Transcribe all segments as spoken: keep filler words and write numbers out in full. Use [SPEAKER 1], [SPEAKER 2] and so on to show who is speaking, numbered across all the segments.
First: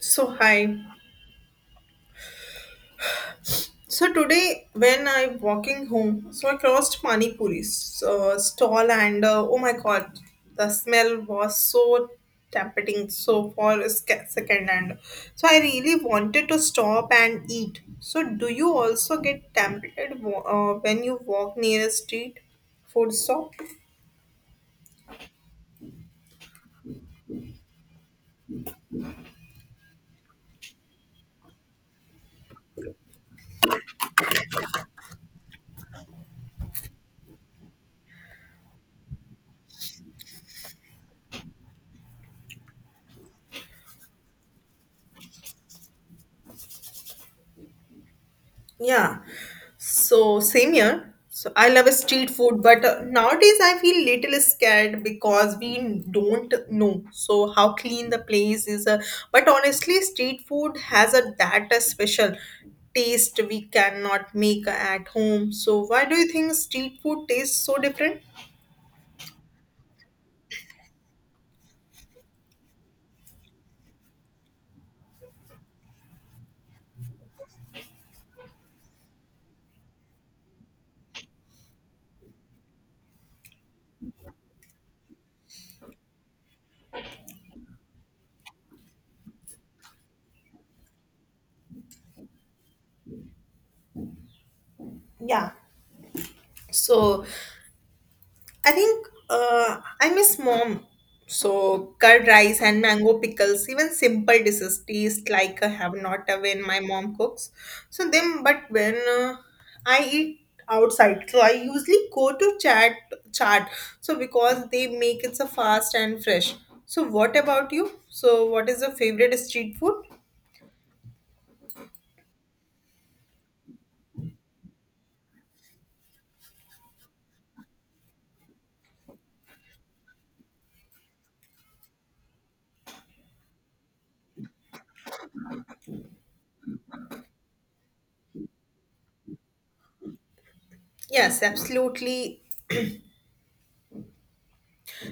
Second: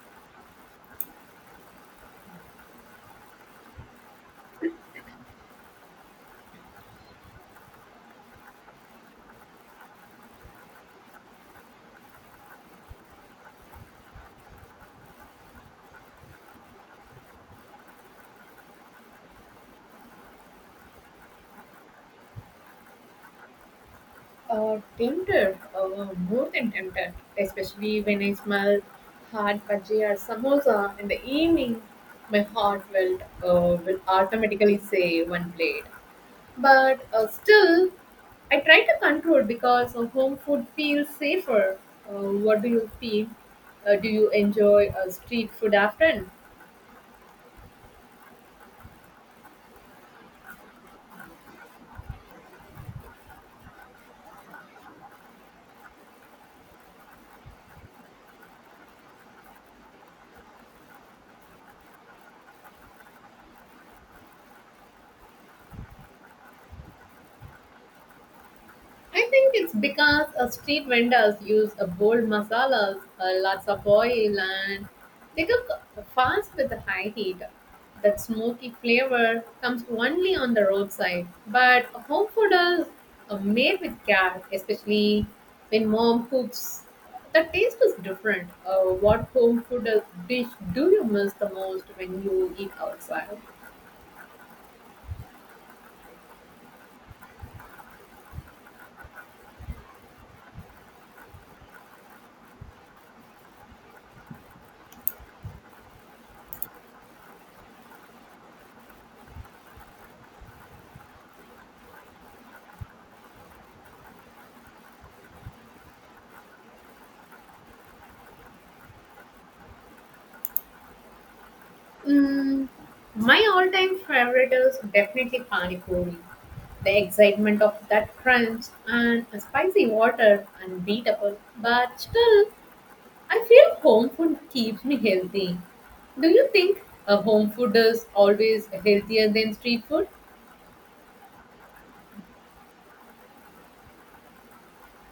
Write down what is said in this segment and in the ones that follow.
[SPEAKER 1] So hi. So today when I'm walking home, so I crossed Pani Puri's uh, stall and uh, oh my god, the smell was so tempting. So for a sec- second and so I really wanted to stop and eat. So do you also get tempted wa- uh, when you walk near a street food stall?
[SPEAKER 2] Uh, tempted, uh, more than tempted, especially when I smell hot bhaji or samosa in the evening. My heart will, uh, will automatically say one plate. But uh, still, I try to control because uh, home food feels safer. Uh, what do you feel? Uh, do you enjoy uh, street food often?
[SPEAKER 1] Yeah, so same here. So I love street food, but uh, nowadays I feel little scared because we don't know so how clean the place is. Uh, but honestly, street food has a that a special taste we cannot make at home. So why do you think street food tastes so different?
[SPEAKER 2] I think it's because uh, street vendors use uh, bold masalas, uh, lots of oil, and they cook fast with the high heat. That smoky flavor comes only on the roadside. But home food is uh, made with care, especially when mom cooks. The taste is different. Uh, what home food is- dish do you miss the most when you eat outside?
[SPEAKER 1] Yeah. So I think uh, I miss mom. So curd rice and mango pickles, even simple dishes taste like a have not when my mom cooks. So them, but when uh, I eat outside, so I usually go to chat chat. So because they make it so fast and fresh. So what about you? So what is your favorite street food?
[SPEAKER 2] Mm, my all-time favorite is definitely pani puri. The excitement of that crunch and a spicy water unbeatable, but still, I feel home food keeps me healthy. Do you think a home food is always healthier than street food?
[SPEAKER 1] Yes, absolutely.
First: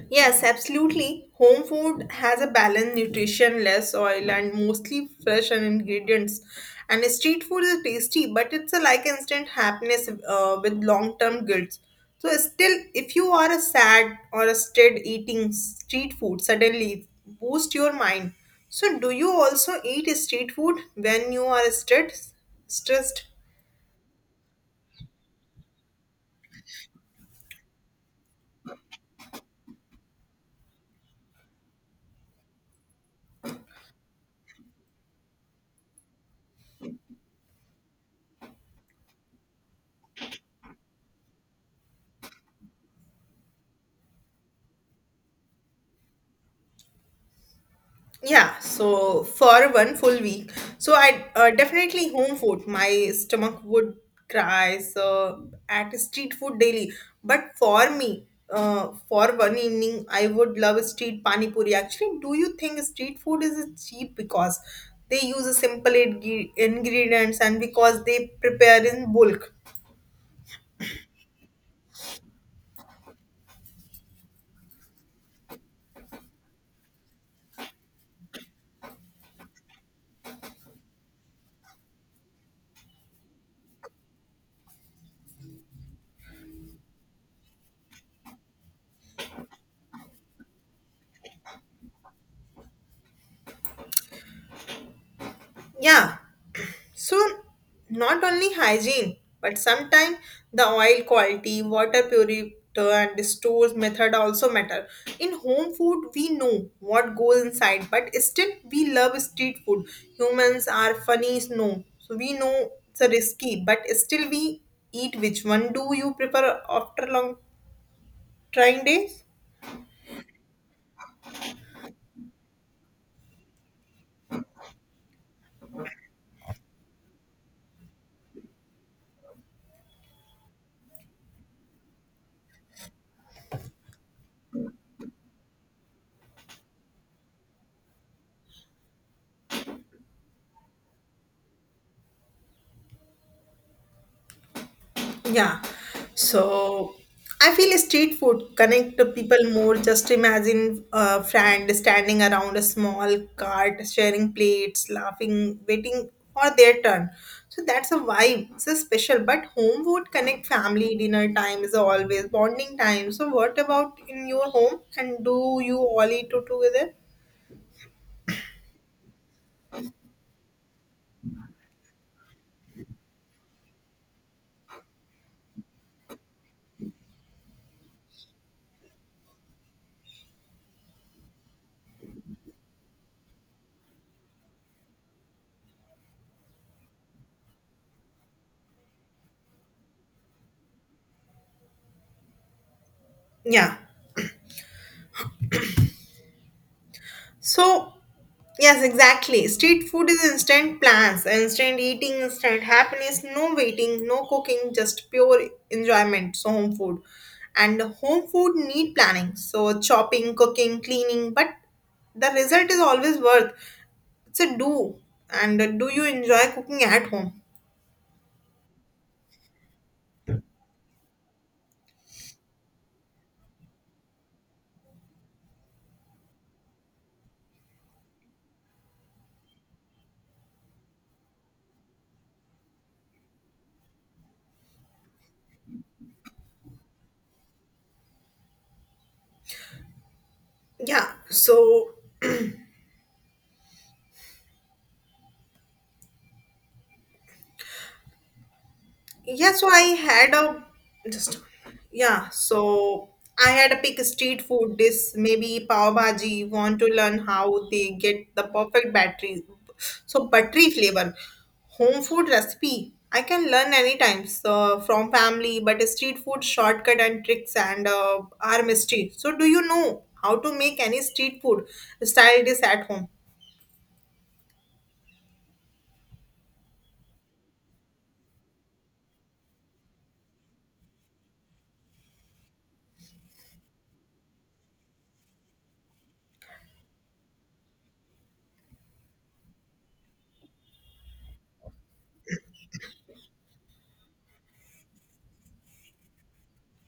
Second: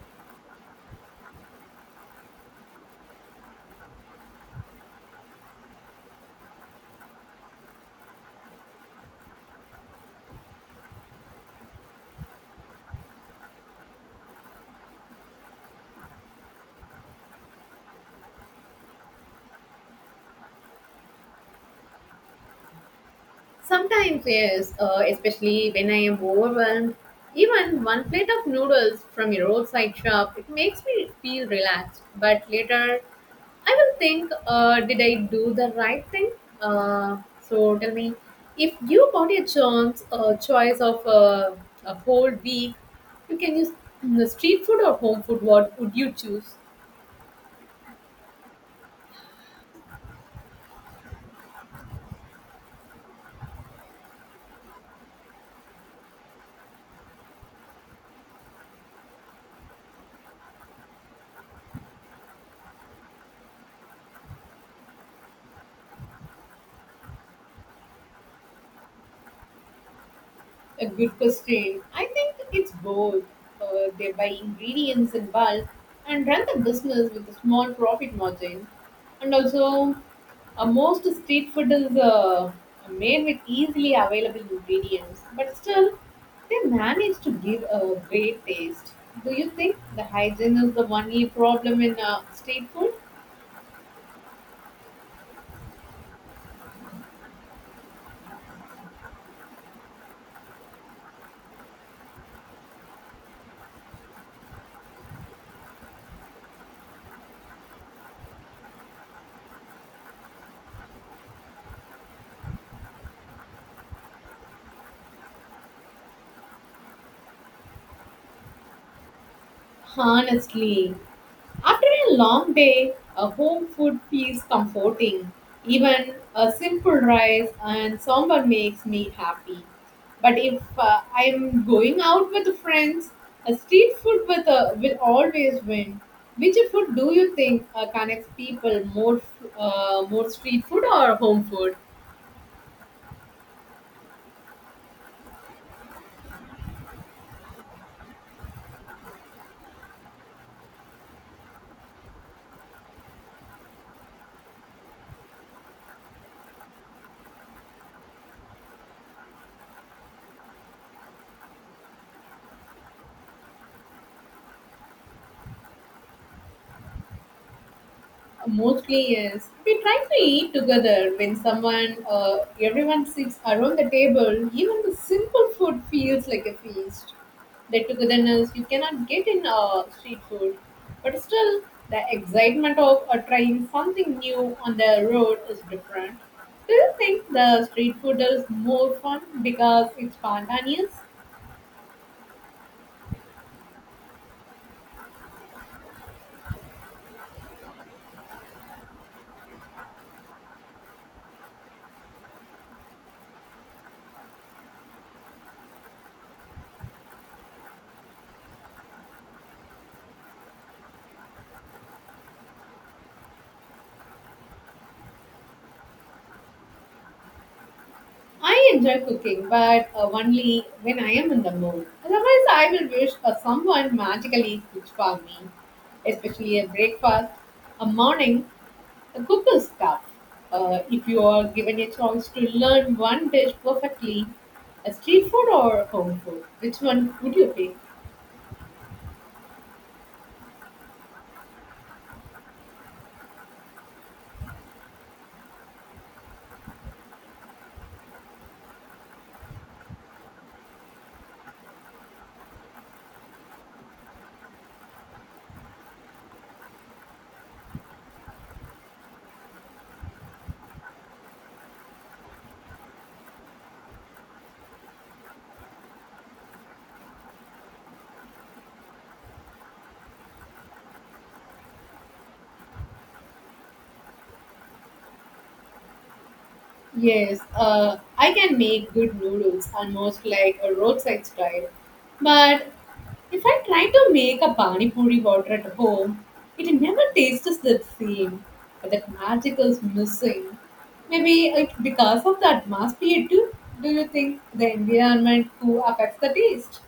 [SPEAKER 1] Yes, absolutely. Home food has a balanced nutrition, less oil, and mostly fresh and ingredients. And street food is tasty, but it's a like instant happiness uh, with long term guilt. So, still, if you are a sad or a stressed eating street food, suddenly boost your mind. So, do you also eat street food when you are stressed? Stressed?
[SPEAKER 2] Sometimes, yes, uh, especially when I am overwhelmed. Even one plate of noodles from a roadside shop, it makes me feel relaxed. But later, I will think, uh, did I do the right thing? Uh, so tell me, if you got a chance, a choice of uh, a whole week, you can use mm, the street food or home food. What would you choose?
[SPEAKER 1] Yeah, so for one full week, so I uh, definitely home food. My stomach would cry so at street food daily. But for me, uh, for one evening, I would love street pani puri. Actually, do you think street food is cheap because they use simple ing- ingredients and because they prepare in bulk?
[SPEAKER 2] A good question. I think it's both. Uh, they buy ingredients in bulk and run the business with a small profit margin. And also, uh, most street food is uh, made with easily available ingredients, but still, they manage to give a great taste. Do you think the hygiene is the only problem in uh, street food?
[SPEAKER 1] Yeah, so, not only hygiene, but sometimes the oil quality, water purity, and stores method also matter. In home food, we know what goes inside, but still we love street food. Humans are funny, no. So we know it's a risky, but still we eat. Which one do you prefer after long trying days?
[SPEAKER 2] Honestly, after a long day, a home food feels comforting. Even a simple rice and sambar makes me happy. But if uh, I'm going out with friends, a street food with a, will always win. Which food do you think uh, connects people more, f- uh, more street food or home food?
[SPEAKER 1] Yeah. So I feel street food connect to people more. Just imagine a friend standing around a small cart, sharing plates, laughing, waiting for their turn. So that's a vibe. It's a special. But home would connect family. Dinner time is always bonding time. So what about in your home? And do you all eat together?
[SPEAKER 2] Mostly yes. We try to eat together when someone, uh, everyone sits around the table. Even the simple food feels like a feast. That togetherness you cannot get in uh, street food, but still the excitement of uh, trying something new on the road is different. Do you think the street food is more fun because it's spontaneous?
[SPEAKER 1] Yeah. So, yes, exactly. Street food is instant plans, instant eating, instant happiness, no waiting, no cooking, just pure enjoyment. So, home food. And home food need planning. So, chopping, cooking, cleaning, but the result is always worth. It's a do. And do you enjoy cooking at home?
[SPEAKER 2] I enjoy cooking, but uh, only when I am in the mood. Otherwise, I will wish uh, someone magically cooks for me, especially a breakfast, a morning, a cooking stuff. Uh, if you are given a chance to learn one dish perfectly, a street food or home food, which one would you pick?
[SPEAKER 1] Yeah. So, yeah, so I had a just yeah, so I had a pick street food dish, maybe pav bhaji, want to learn how they get the perfect battery. So buttery flavor. Home food recipe. I can learn anytime so from family, but street food shortcut and tricks and uh, are mystery. So do you know how to make any street food style dish at home?
[SPEAKER 2] Yes, uh, I can make good noodles almost like a roadside style. But if I try to make a pani puri water at home, it never tastes the same. That magic is missing. Maybe it, because of the atmosphere too. Do you think the environment too affects the taste?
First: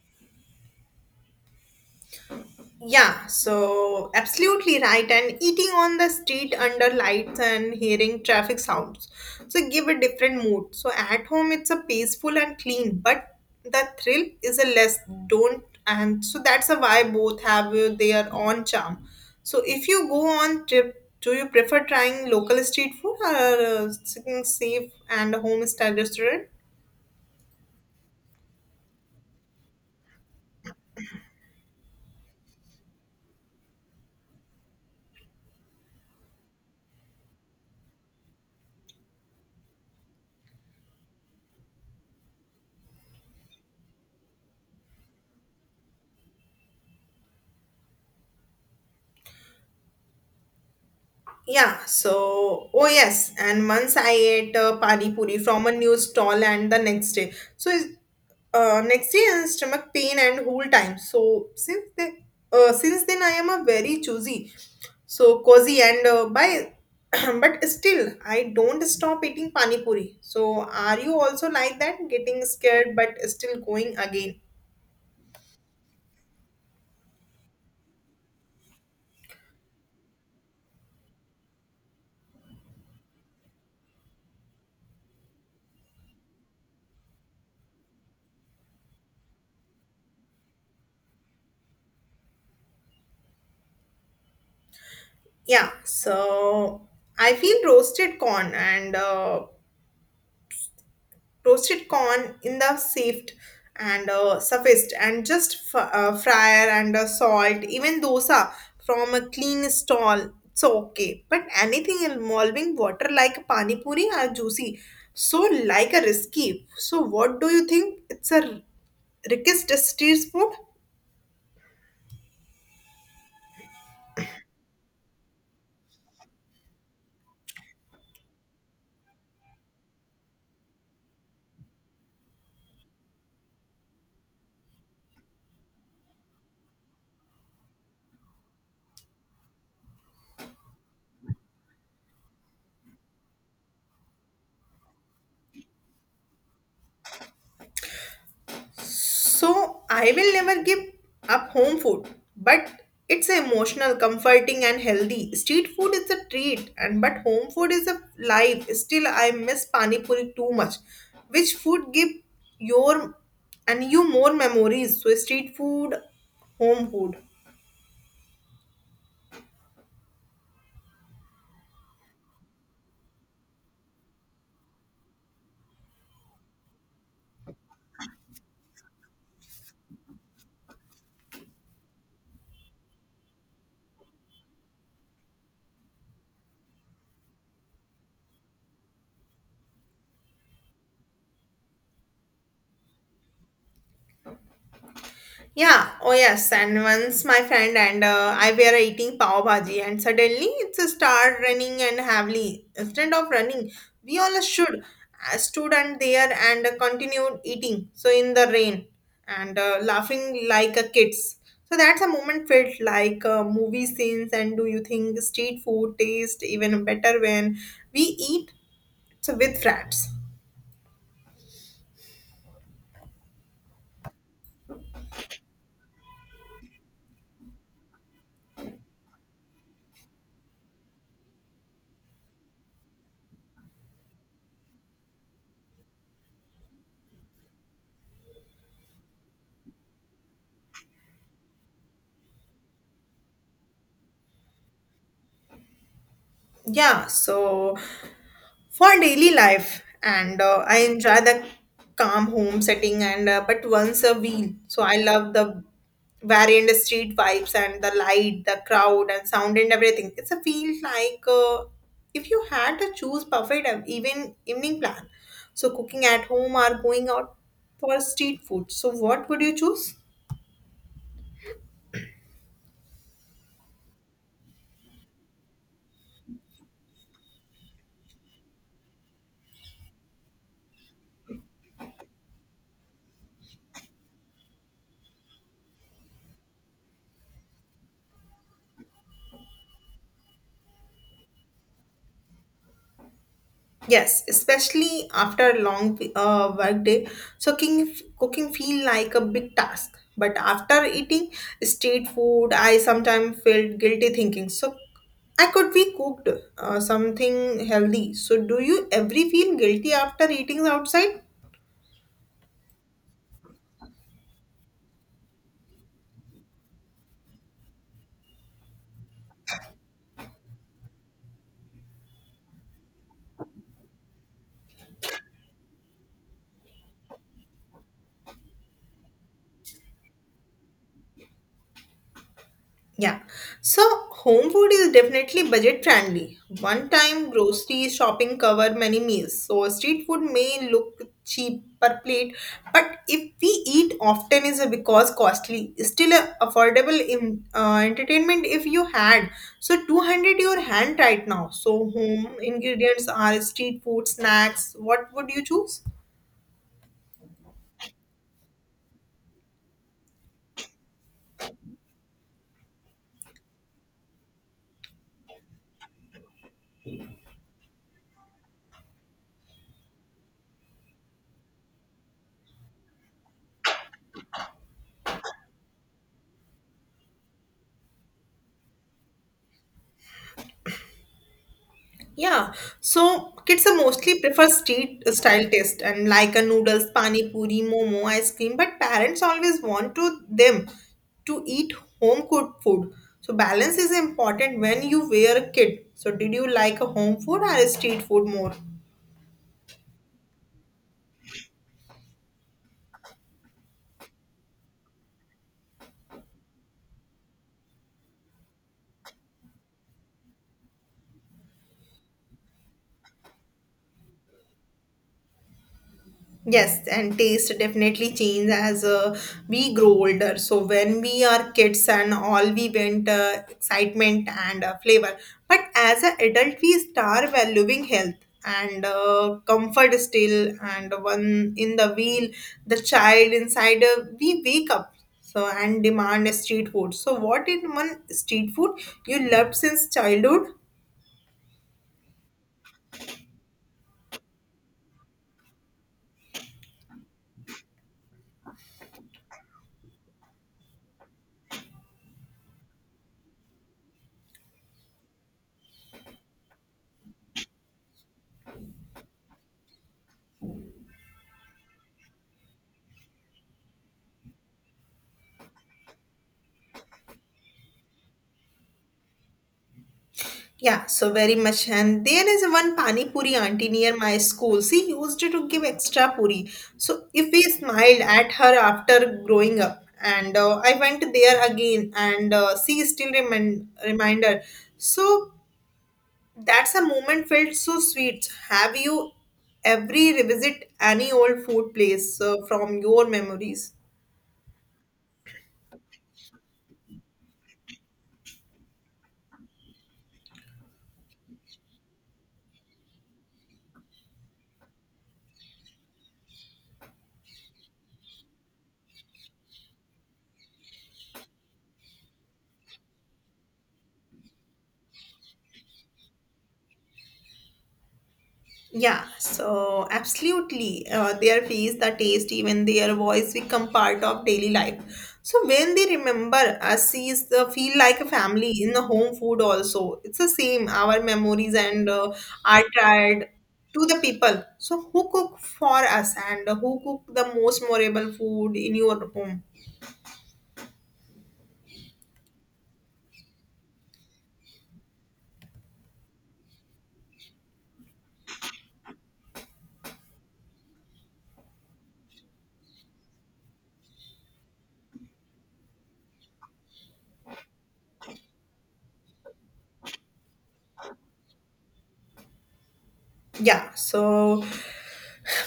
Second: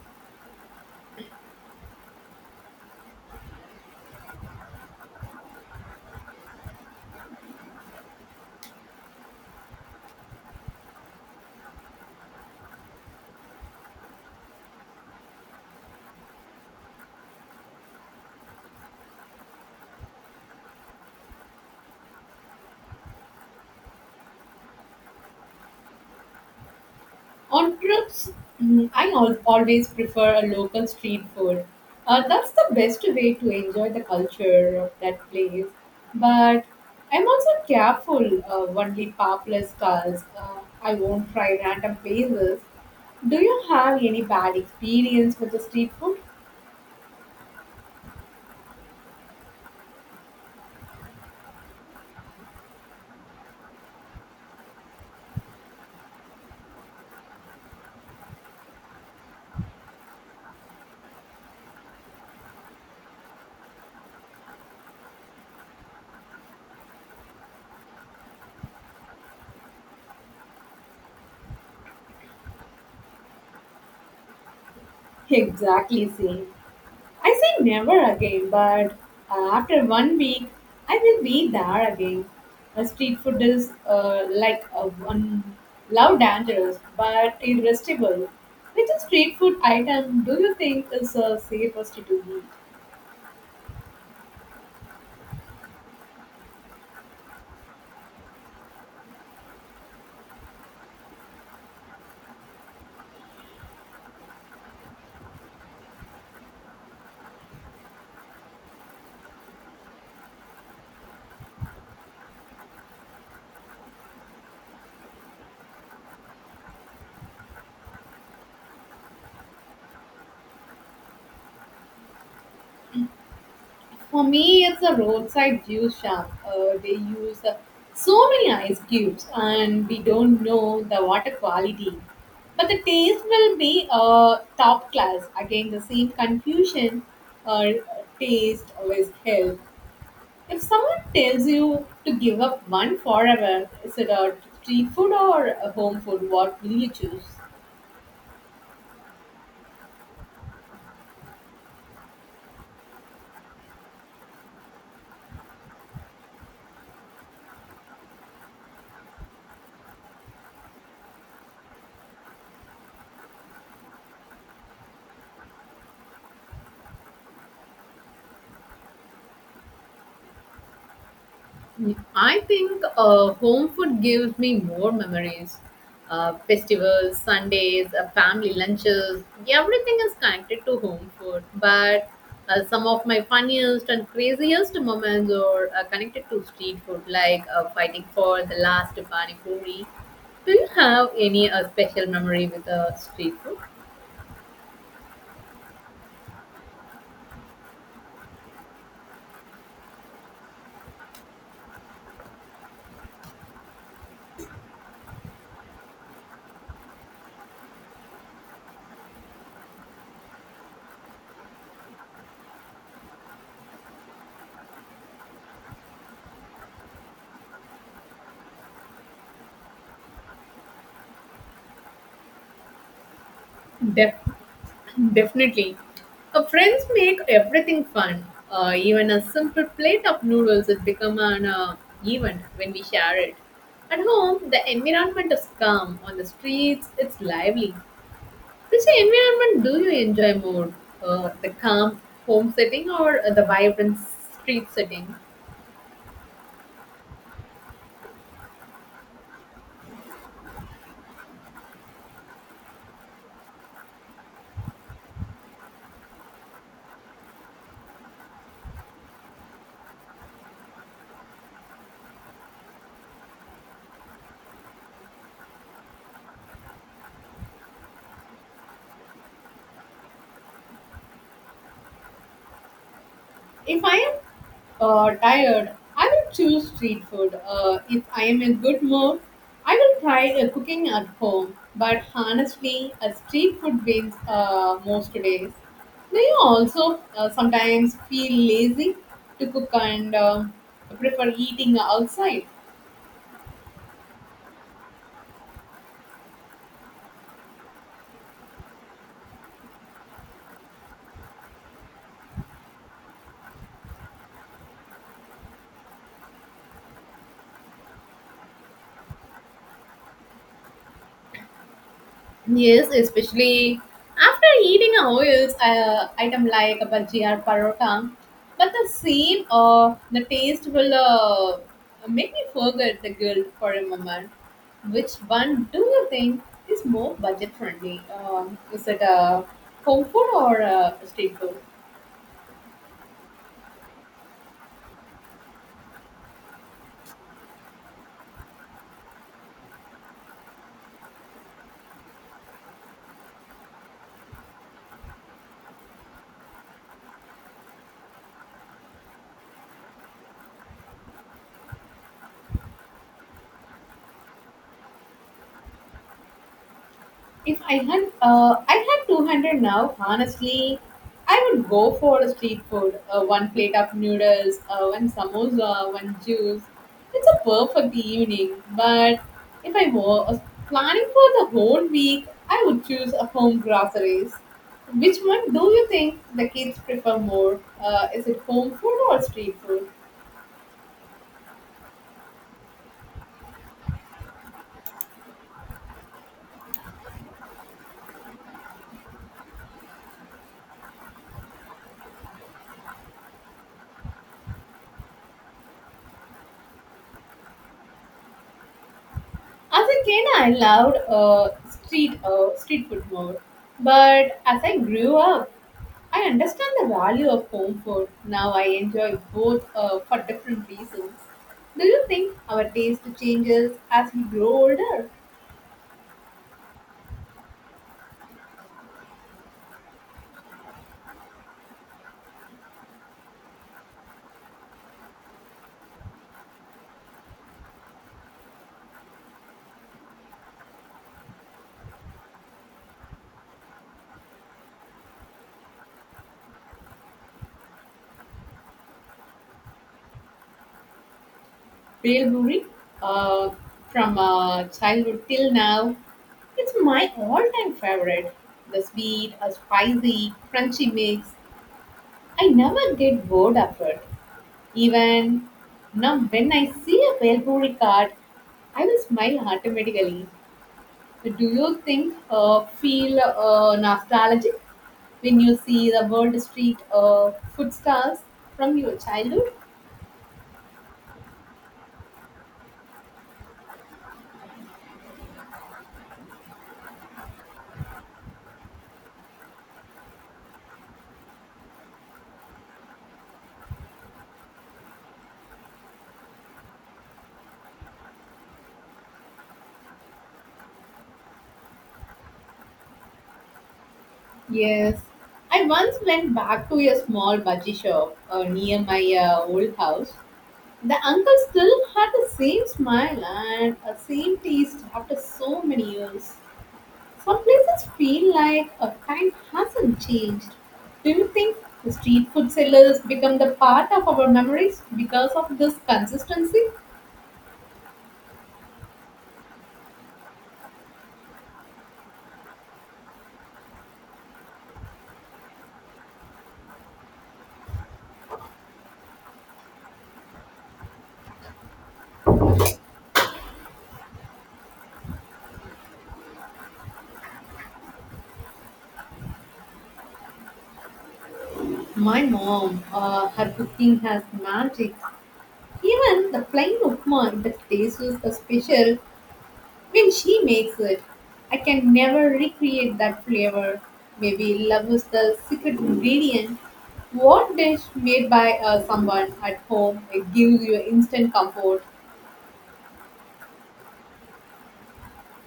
[SPEAKER 1] Yeah, so absolutely right. And eating on the street under lights and hearing traffic sounds. So give a different mood. So at home it's a peaceful and clean, but the thrill is a less don't and so that's a why both have uh, their own charm. So if you go on trip, do you prefer trying local street food or uh, seeking safe and home style restaurant?
[SPEAKER 2] On trips, mm, I al- always prefer a local street food. Uh, that's the best way to enjoy the culture of that place. But I'm also careful of only popular stalls. Uh, I won't try random places. Do you have any bad experience with the street food?
[SPEAKER 1] Yeah, so oh yes, and once I ate uh, pani puri from a new stall, and the next day, so is- uh, next day and stomach pain and whole time. So since then, uh, since then I am a very choosy, so cozy and uh, by, but still I don't stop eating pani puri. So are you also like that, getting scared but still going again?
[SPEAKER 2] Exactly same. I say never again, but uh, after one week, I will be there again. Uh, street food is uh, like a one love dangerous but irresistible. Which street food item do you think is uh, safest to eat?
[SPEAKER 1] Yeah, so I feel roasted corn and. Uh, toasted corn in the sift and uh, surfaced and just f- uh, fryer and uh, salt even dosa from a clean stall it's okay but anything involving water like pani puri are juicy so like a risky so what do you think it's a r- rickest street food.
[SPEAKER 2] For me, it's a roadside juice shop. Uh, they use uh, so many ice cubes, and we don't know the water quality. But the taste will be uh, top class. Again, the same confusion uh, taste always help. If someone tells you to give up one forever, is it a street food or a home food? What will you choose?
[SPEAKER 1] So I will never give up home food, but it's emotional, comforting, and healthy. Street food is a treat, and but home food is a life. Still, I miss pani puri too much. Which food give your and you more memories? So street food, home food.
[SPEAKER 2] I think uh, home food gives me more memories. Uh, festivals, Sundays, uh, family lunches, everything is connected to home food. But uh, some of my funniest and craziest moments are uh, connected to street food, like uh, fighting for the last pani puri. Do you have any uh, special memory with uh, street food?
[SPEAKER 1] Yeah, oh yes. And once my friend and uh, I were eating pav bhaji, and suddenly it's a start running and heavily. Instead of running, we all should uh, stood and there and uh, continued eating. So in the rain and uh, laughing like a kids. So that's a moment felt like uh, movie scenes. And do you think street food tastes even better when we eat so with friends?
[SPEAKER 2] Def- Definitely. Uh, friends make everything fun. Uh, even a simple plate of noodles has become an uh, event when we share it. At home, the environment is calm. On the streets, it's lively. Which environment do you enjoy more? Uh, the calm home setting or uh, the vibrant street setting?
[SPEAKER 1] Yeah, so for daily life, and uh, I enjoy the calm home setting, and uh, but once a wheel. So I love the variant street vibes and the light, the crowd, and sound, and everything. It's a feel like uh, if you had to choose perfect ev- even evening plan. So cooking at home or going out for street food. So what would you choose?
[SPEAKER 2] If I am uh, tired, I will choose street food. Uh, if I am in good mood, I will try uh, cooking at home. But honestly, a street food wins uh, most days. Do you also uh, sometimes feel lazy to cook and uh, prefer eating outside?
[SPEAKER 1] Yes, especially after a long uh, work day. So cooking, cooking feel like a big task. But after eating street food, I sometimes felt guilty thinking, so I could be cooked uh, something healthy. So do you every feel guilty after eating outside?
[SPEAKER 2] Yes, especially after eating a oils uh, item like a bhaji or parotta, but the same uh, the taste will uh, make me forget the guilt for a moment. Which one do you think is more budget friendly? Um, is it a home food or a street food?
[SPEAKER 1] Yeah. So home food is definitely budget friendly. One time grocery shopping cover many meals. So street food may look cheap per plate, but if we eat often is because costly. Still a affordable in, uh, entertainment if you had. So two hundred your hand right now. So home ingredients are street food, snacks. What would you choose?
[SPEAKER 2] If I had, uh, I had two hundred now, honestly, I would go for a street food. Uh, one plate of noodles, uh, one samosa, one juice. It's a perfect evening. But if I was planning for the whole week, I would choose a home groceries. Which one do you think the kids prefer more? Uh, is it home food or street food?
[SPEAKER 1] Yeah, so kids are mostly prefer street style taste and like a noodles, pani puri, momo, ice cream, but parents always want to them to eat home cooked food. So balance is important when you were a kid. So did you like a home food or a street food more?
[SPEAKER 2] As a kid, I loved uh, street uh, street food more, but as I grew up, I understand the value of home food. Now I enjoy both uh, for different reasons. Do you think our taste changes as we grow older?
[SPEAKER 1] Yes, and taste definitely change as uh, we grow older. So when we are kids and all we went uh, excitement and uh, flavor, but as an adult we start valuing health and uh, comfort still. And one in the wheel, the child inside uh, we wake up so and demand a street food. So what in one street food you loved since childhood?
[SPEAKER 2] Real Buri, uh, from uh, childhood till now, it's my all-time favorite. The sweet, a spicy, crunchy mix. I never get bored of it. Even now, when I see a Velburi card, I will smile automatically. So do you think uh, feel uh, nostalgic when you see the World Street uh, food stalls from your childhood?
[SPEAKER 1] Yeah, so very much. And there is one Pani Puri auntie near my school. She used to give extra puri. So if we smiled at her after growing up, and uh, I went there again, and uh, she still remind reminder. So that's a moment felt so sweet. Have you every revisit any old food place uh, from your memories?
[SPEAKER 2] Yes, I once went back to a small bhaji shop uh, near my uh, old house. The uncle still had the same smile and the same taste after so many years. Some places feel like a time hasn't changed. Do you think street food sellers become the part of our memories because of this consistency?
[SPEAKER 1] Yeah, so absolutely. Uh, their face, the taste, even their voice become part of daily life. So when they remember us, is uh, feel like a family in the home food also. It's the same. Our memories and uh, are tried to the people. So who cook for us and who cook the most memorable food in your home?
[SPEAKER 2] My mom, uh, her cooking has magic. Even the plain upma that taste is special when she makes it. I can never recreate that flavor. Maybe love is the secret ingredient. What dish made by uh, someone at home it gives you instant comfort?
[SPEAKER 1] Yeah, so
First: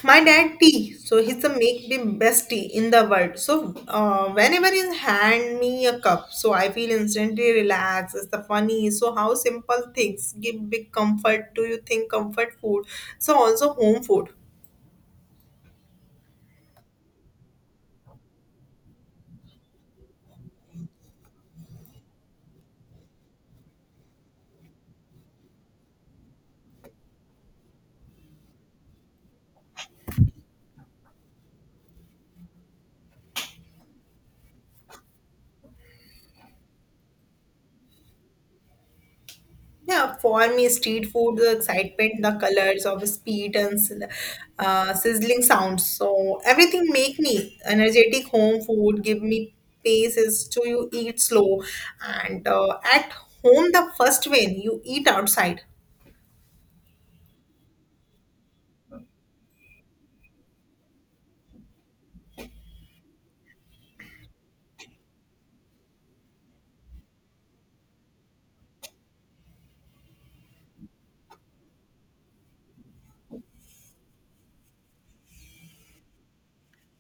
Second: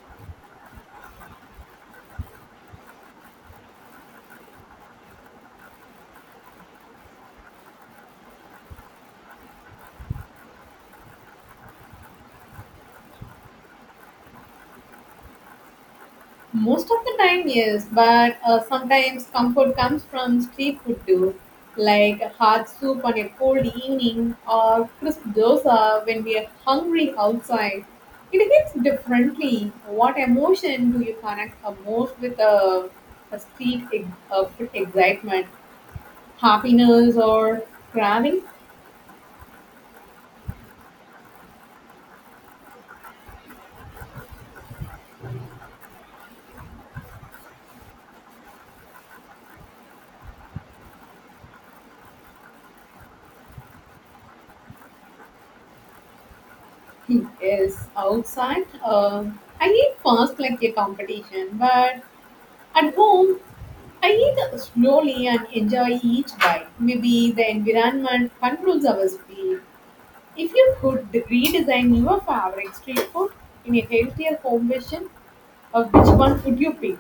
[SPEAKER 1] my dad tea, so he's the make the best tea in the world. So uh, whenever he hand me a cup, so I feel instantly relaxed. It's the funny. So how simple things give big comfort. Do you think comfort food? So also home food.
[SPEAKER 2] Most of the time, yes, but uh, sometimes comfort comes from street food too, like hot soup on a cold evening or crisp dosa when we are hungry outside. It hits differently. What emotion do you connect uh, most with a, a street ex- uh, food excitement? Happiness or craving?
[SPEAKER 1] Yeah, for me, street food, the excitement, the colors of speed and s- uh, sizzling sounds. So everything make me energetic. Home food give me paces to you eat slow, and uh, at home the first when you eat outside.
[SPEAKER 2] Yes, outside. Uh, I eat fast like a competition, but at home, I eat slowly and enjoy each bite. Maybe the environment controls our speed. If you could redesign your favorite street food in a healthier home version, of which one would you pick?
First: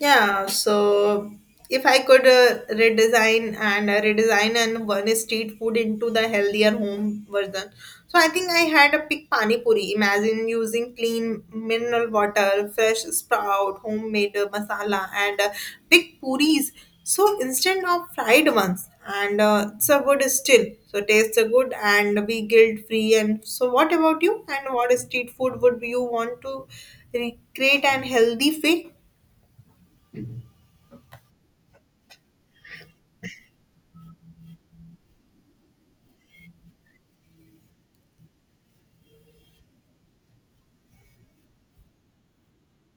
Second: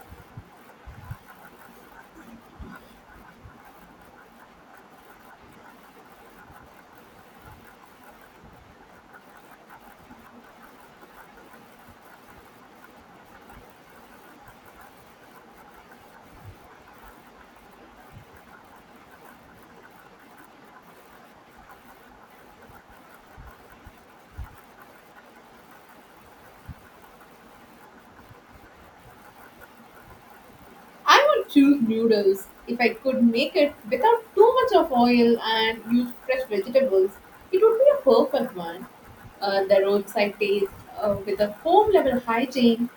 [SPEAKER 1] Yeah, so if I could uh, redesign and uh, redesign and one street food into the healthier home version. So I think I had a pick pani puri. Imagine using clean mineral water, fresh sprout, homemade uh, masala, and uh, big puris. So instead of fried ones, and uh, it's a good still. So tastes are good and be guilt free. And so, what about you? And what street food would you want to recreate and healthy way?
[SPEAKER 2] I would choose noodles if I could make it without too much of oil and use fresh vegetables. It would be a perfect one. Uh, the roadside taste uh, with a home level hygiene.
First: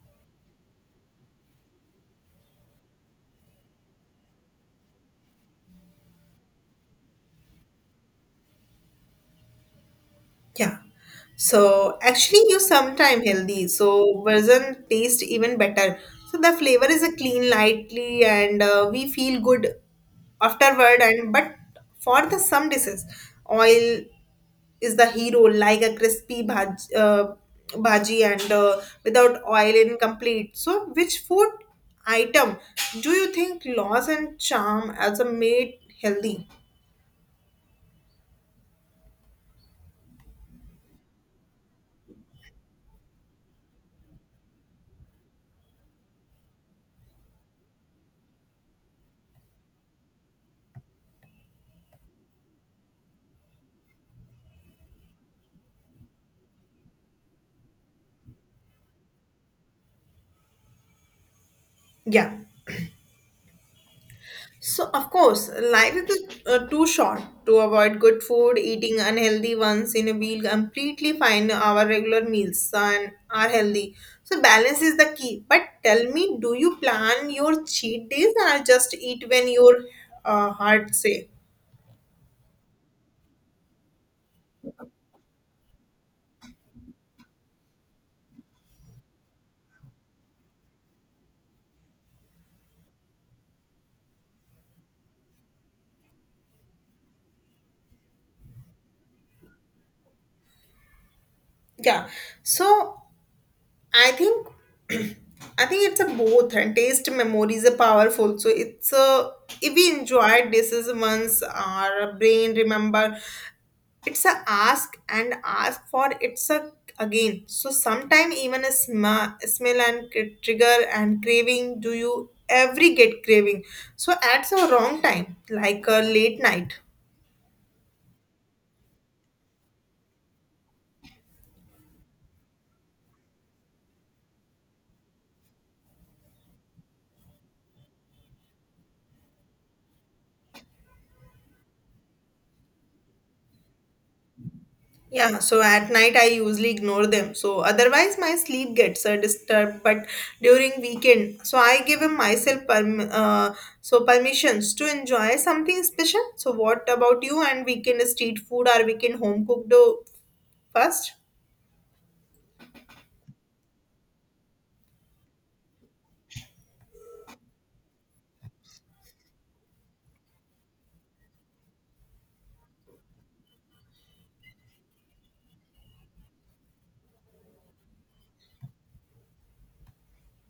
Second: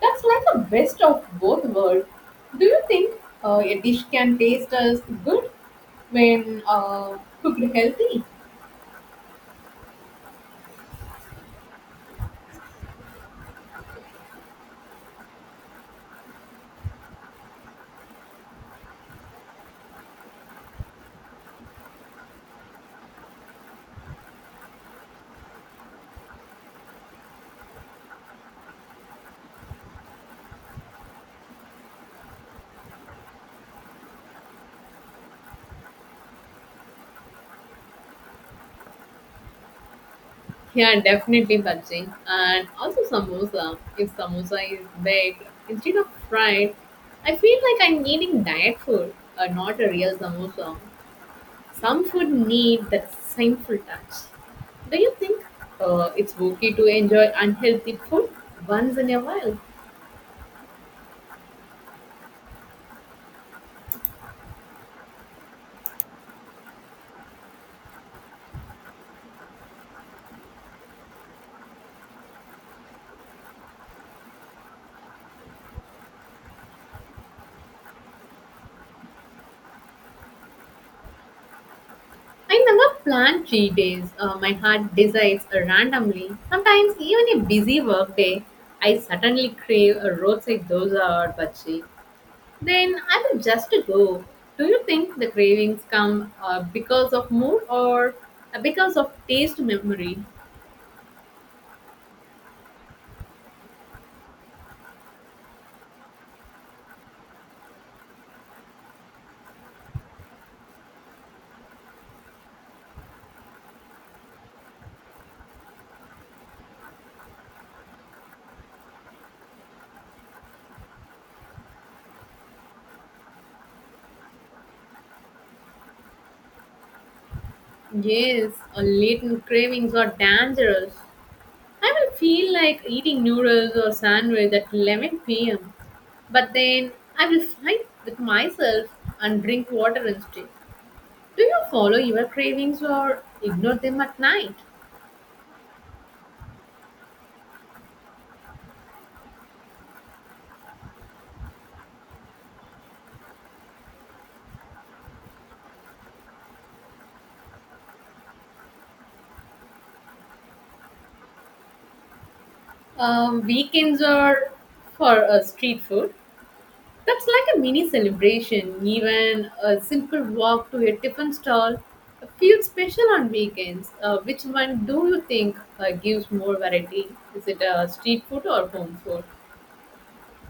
[SPEAKER 2] That's like a best of both worlds. Do you think uh, a dish can taste as good when uh, cooked healthy?
[SPEAKER 1] Yeah. So actually, you sometime healthy. So version taste even better. So the flavor is a clean, lightly, and uh, we feel good afterward. And but for the some dishes, oil is the hero, like a crispy bhaj, uh, bhaji, and uh, without oil incomplete. So which food item do you think loss and charm as a made healthy?
[SPEAKER 2] Yeah, definitely Babji. And also samosa. If samosa is baked instead of fried, I feel like I'm eating diet food, uh, not a real samosa. Some food need that sinful touch. Do you think uh, it's okay to enjoy unhealthy food once in a while?
[SPEAKER 1] Yeah. So, of course, life is uh, too short to avoid good food. Eating unhealthy ones in a meal completely fine. Our regular meals and are healthy. So, balance is the key. But tell me, do you plan your cheat days or just eat when your uh, heart say?
[SPEAKER 2] I never plan cheat days. Uh, my heart decides randomly. Sometimes, even a busy work day, I suddenly crave a roadside dosa or bhaji. Then I will just go. Do you think the cravings come uh, because of mood or uh, because of taste memory?
[SPEAKER 1] Yeah. So, I think I think it's a both and taste memories are powerful. So it's a, if we enjoy dishes once, our brain remember, it's a ask and ask for it's a again. So sometime even a sma- smell and cr- trigger and craving. Do you every get craving so at a wrong time, like a late night?
[SPEAKER 2] Yes, uh, latent cravings are dangerous. I will feel like eating noodles or sandwich at eleven p m. But then I will fight with myself and drink water instead. Do you follow your cravings or ignore them at night?
[SPEAKER 1] Yeah, so at night I usually ignore them, so otherwise my sleep gets uh, disturbed. But during weekend, so I give myself perm- uh, so permissions to enjoy something special. So what about you and weekend street food or weekend home cooked, uh, first?
[SPEAKER 2] Um, weekends are for uh, street food. That's like a mini celebration. Even a simple walk to a tiffin stall feels special on weekends. Uh, which one do you think uh, gives more variety? Is it uh, street food or home food?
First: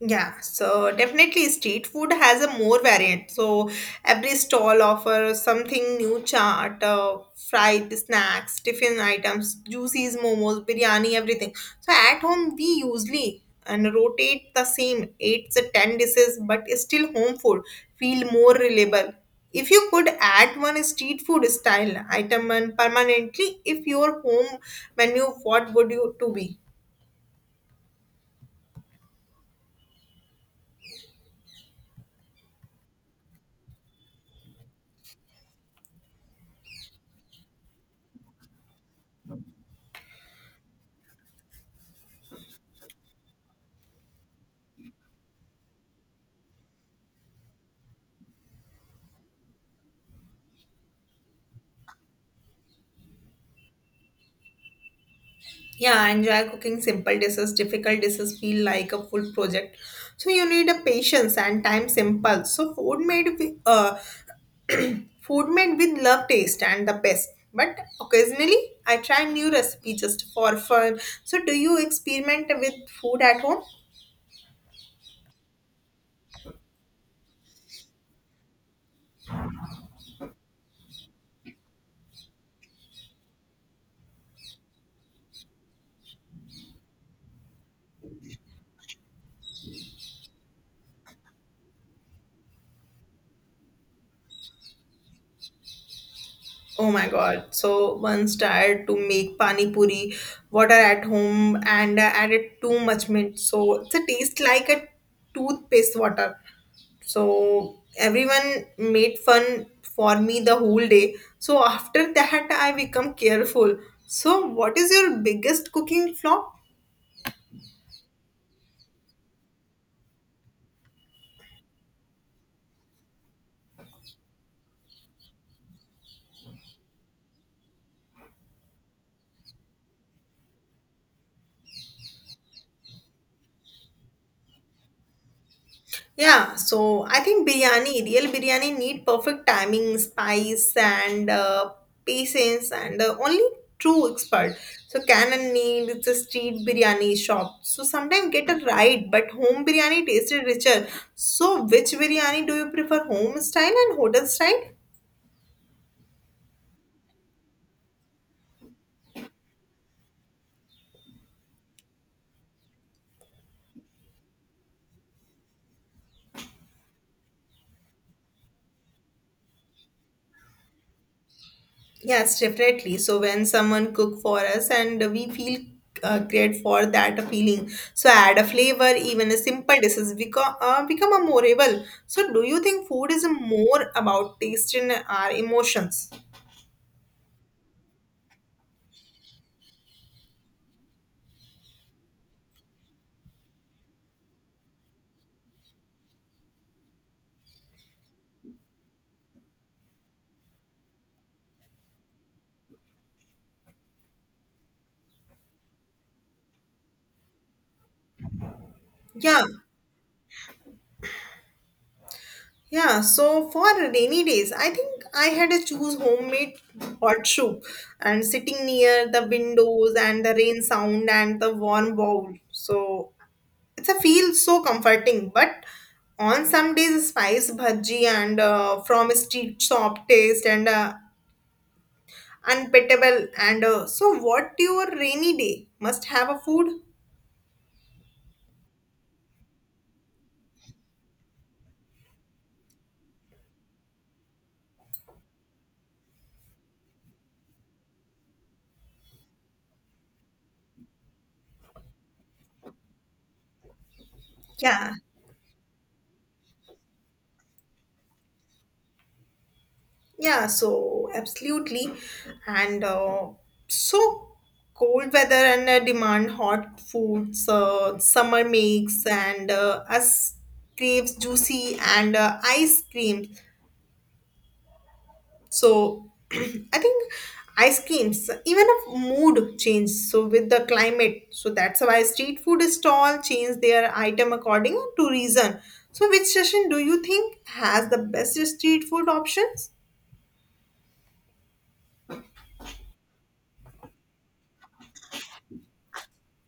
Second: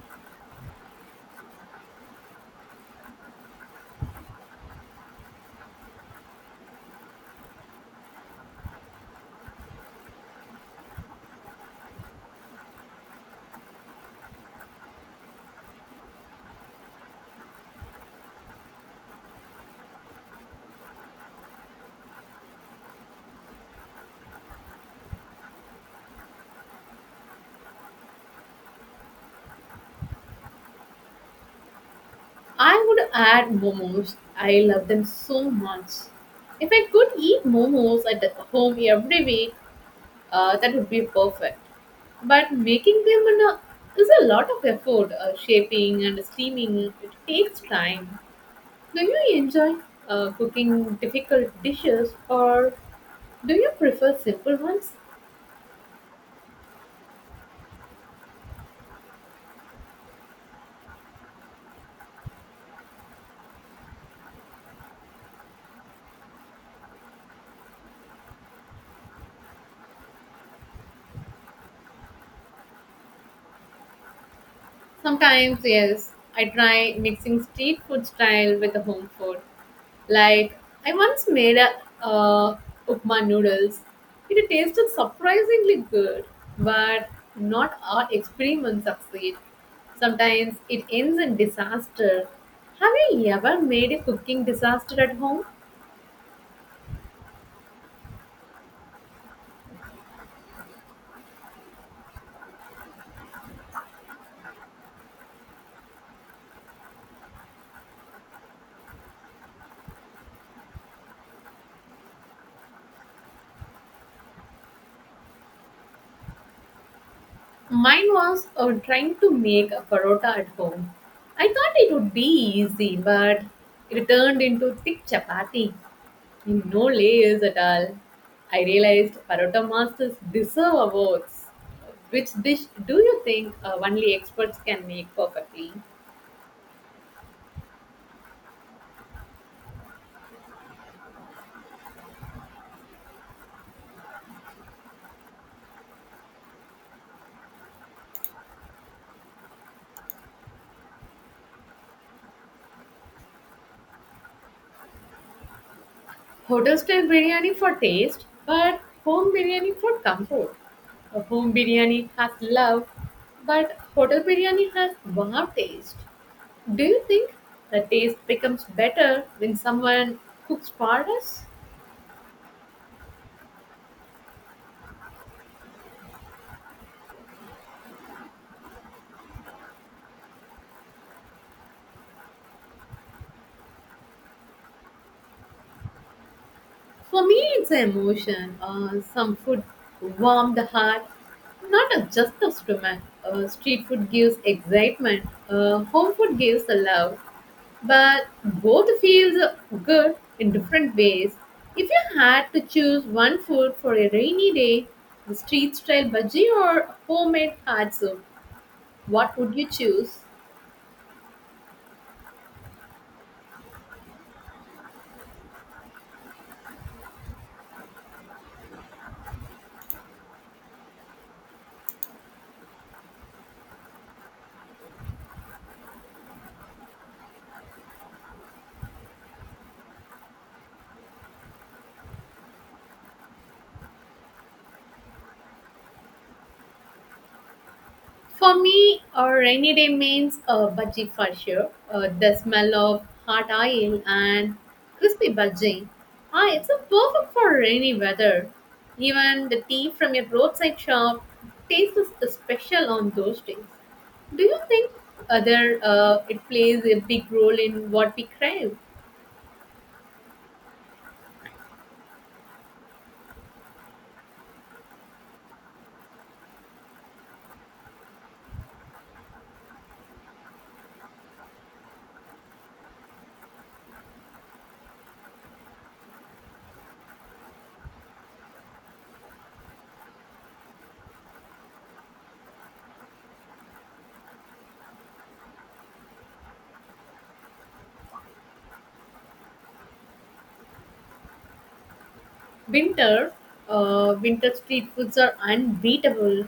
[SPEAKER 1] Yeah, so definitely street food has a more variant. So every stall offers something new: chaat, uh, fried snacks, tiffin items, juices, momos, biryani, everything. So at home we usually and rotate the same eight to ten dishes, but still home food feel more reliable. If you could add one street food style item and permanently, if your home menu, what would you to be?
[SPEAKER 2] I would add momos. I love them so much. If I could eat momos at home every week, uh, that would be perfect, but making them in a, is a lot of effort. Uh, shaping and steaming it takes time. Do you enjoy uh, cooking difficult dishes or do you prefer simple ones?
[SPEAKER 1] Yeah, I enjoy cooking simple dishes. Difficult dishes feel like a full project. So you need a patience and time simple. So food made with uh, food made with love, taste, and the best. But occasionally, I try new recipe just for fun. So do you experiment with food at home?
[SPEAKER 2] Sometimes, yes, I try mixing street food style with the home food. Like, I once made a uh, upma noodles. It tasted surprisingly good, but not all experiments succeed. Sometimes it ends in disaster. Have you ever made a cooking disaster at home?
[SPEAKER 1] Oh my god! So once tried to make pani puri, water at home, and uh, added too much mint. So it's a taste like a toothpaste water. So everyone made fun for me the whole day. So after that I become careful. So what is your biggest cooking flaw?
[SPEAKER 2] Mine was uh, trying to make a parotta at home. I thought it would be easy, but it turned into thick chapati, with no layers at all. I realized parotta masters deserve awards. Which dish do you think uh, only experts can make perfectly?
[SPEAKER 1] Yeah, so I think biryani, real biryani need perfect timing, spice, and uh, patience, and uh, only true expert. So canon need it's a street biryani shop, so sometimes get a right, but home biryani tasted richer. So which biryani do you prefer, home style and hotel style?
[SPEAKER 2] Hotel style biryani for taste, but home biryani for comfort. A home biryani has love, but hotel biryani has wow taste. Do you think the taste becomes better when someone cooks for us?
[SPEAKER 1] Yes, definitely. So when someone cook for us and we feel uh, great for that feeling, so add a flavor, even a simple dishes become uh, become a memorable. So do you think food is more about taste and our emotions?
[SPEAKER 2] For me, it's an emotion. Uh, some food warm the heart, not a- just the stomach. Uh, street food gives excitement. Uh, home food gives the love. But both feels good in different ways. If you had to choose one food for a rainy day, the street style bhaji or homemade hard soup, what
[SPEAKER 1] Yeah,
[SPEAKER 2] would you choose?
[SPEAKER 1] yeah. So for rainy days, I think I had to choose homemade hot soup and sitting near the windows and the rain sound and the warm bowl. So it's a feel so comforting. But on some days spice bhaji and uh, from a street shop taste and uh, unpetable and uh, so what your rainy day must have a food?
[SPEAKER 2] For me, a rainy day means a budgie for sure. Uh, the smell of hot oil and crispy budgie. Ah, it's a perfect for rainy weather. Even the tea from a roadside shop tastes special on those days. Do you think
[SPEAKER 1] yeah
[SPEAKER 2] other uh, it plays a big role in what we crave?
[SPEAKER 1] yeah, so absolutely and uh, so cold weather and uh, demand hot foods. Uh, summer makes and uh, us craves juicy and uh, ice creams. So I think ice creams, even a mood change. So with the climate, so that's why street food stall change their item according to reason. So which session do you think has the best street food options?
[SPEAKER 2] Winter, uh, winter street foods are unbeatable.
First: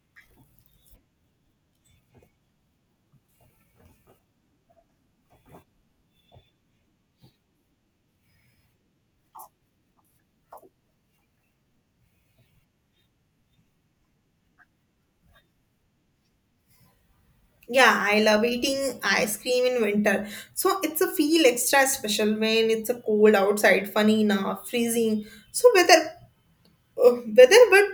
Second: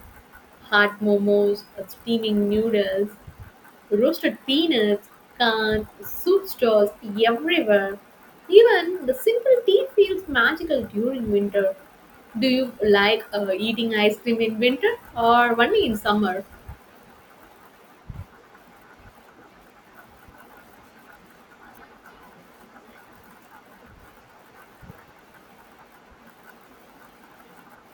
[SPEAKER 2] Hot momos, uh, steaming noodles, roasted peanuts, cans, soup stalls everywhere. Even the simple tea feels magical during winter. Do you like uh, eating ice cream in winter or only in summer?
[SPEAKER 1] Yeah, I love eating ice cream in winter. So it's a feel extra special when it's a cold outside, funny enough, freezing. So weather uh, weather, but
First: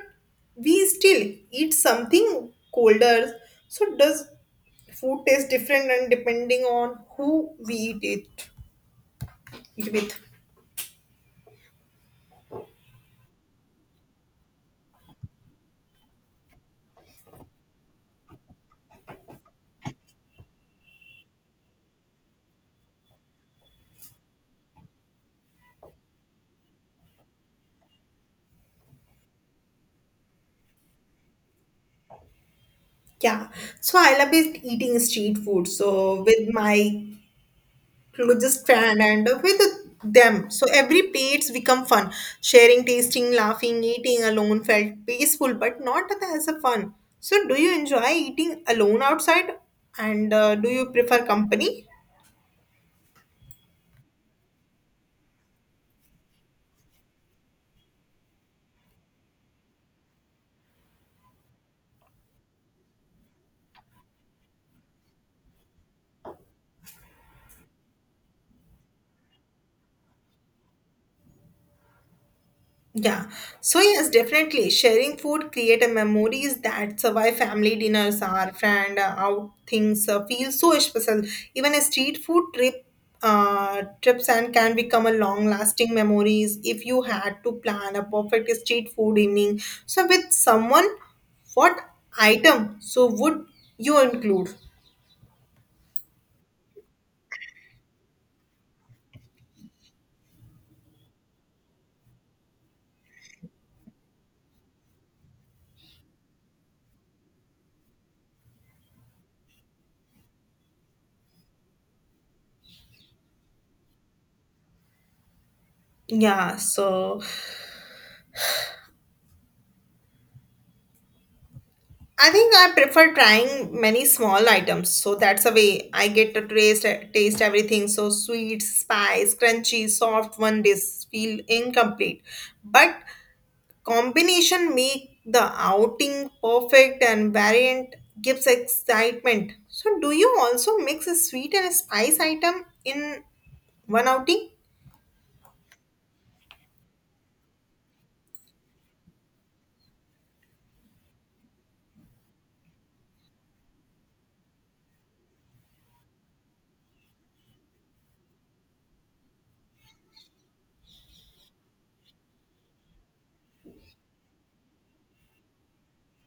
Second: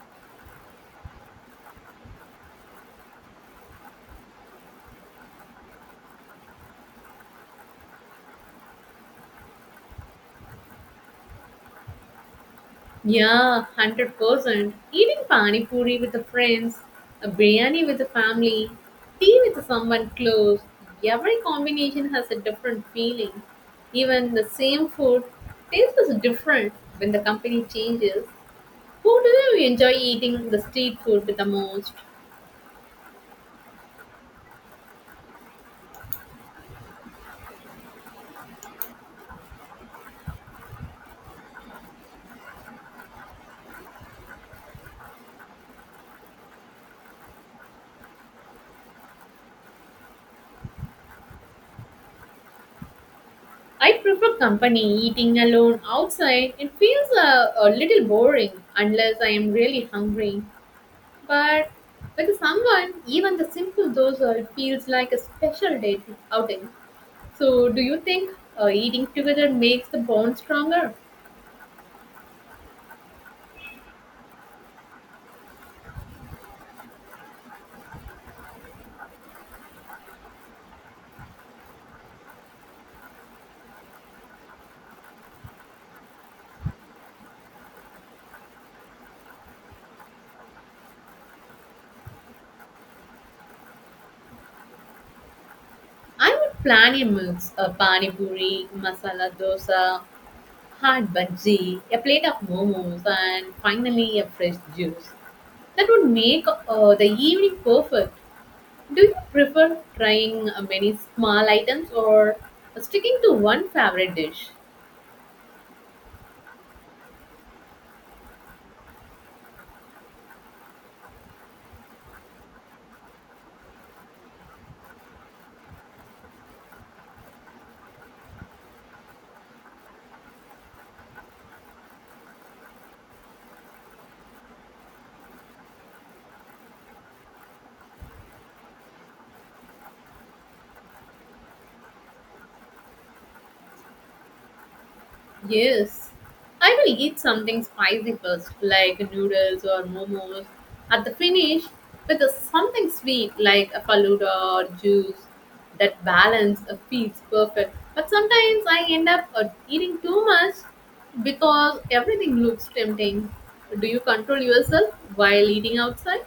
[SPEAKER 1] we still eat something colder. So does food taste different and depending on who we eat it, it with?
[SPEAKER 2] Yeah, one hundred percent. Eating pani puri with the friends, a biryani with the family, tea with someone close. Every combination has a different feeling. Even the same food tastes different when the company changes. Who do you enjoy eating the street food the most?
[SPEAKER 1] Yeah. So I love it eating street food. So with my closest friend and with them. So every plates become fun. Sharing, tasting, laughing, eating alone felt peaceful, but not as a fun. So do you enjoy eating alone outside? And uh, do you prefer company?
[SPEAKER 2] I prefer company. Eating alone outside, it feels a, a little boring unless I am really hungry. But with someone, even the simple dosa feels like a special date outing. So, do you think uh, eating together makes the bond stronger?
[SPEAKER 1] Yeah, so yes, definitely sharing food create a memories that survive family dinners or friend uh, out things uh, feel so special. Even a street food trip, uh, trips and can become a long lasting memories. If you had to plan a perfect street food evening. So with someone, what item so would you include?
[SPEAKER 2] I would plan a mix: a pani puri, masala dosa, hot bhaji, a plate of momos, and finally a fresh juice. That would make uh, the evening perfect. Do you prefer trying uh, many small items or uh, sticking to one favorite dish?
[SPEAKER 1] Yeah, so I think I prefer trying many small items, so that's a way I get to taste taste everything. So sweet, spice, crunchy, soft, one dish feel incomplete, but combination make the outing perfect and variant gives excitement. So do you also mix a sweet and a spice item in one outing?
[SPEAKER 2] Yes, I will eat something spicy first, like noodles or momos. At the finish, with uh, something sweet like a faluda or juice. That balance uh, feels perfect. But sometimes I end up uh, eating too much because everything looks tempting. Do you control yourself while eating outside?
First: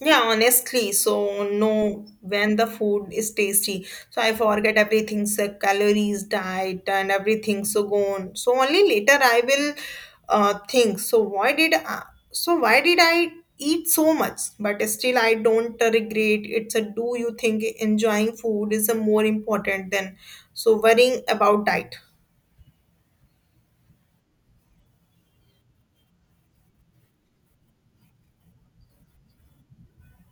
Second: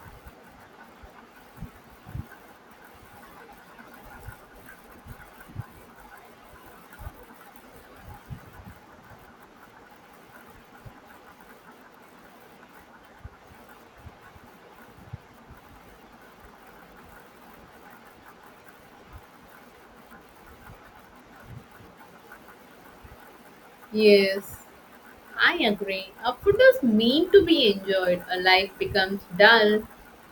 [SPEAKER 1] Yeah, honestly, so no, when the food is tasty, so I forget everything, so calories, diet, and everything, so gone. So only later I will uh, think. So why did I, so why did I eat so much? But still, I don't regret. It's a, do you think enjoying food is a more important than so worrying about diet?
[SPEAKER 2] Yes, I agree. Our food is meant to be enjoyed. A life becomes dull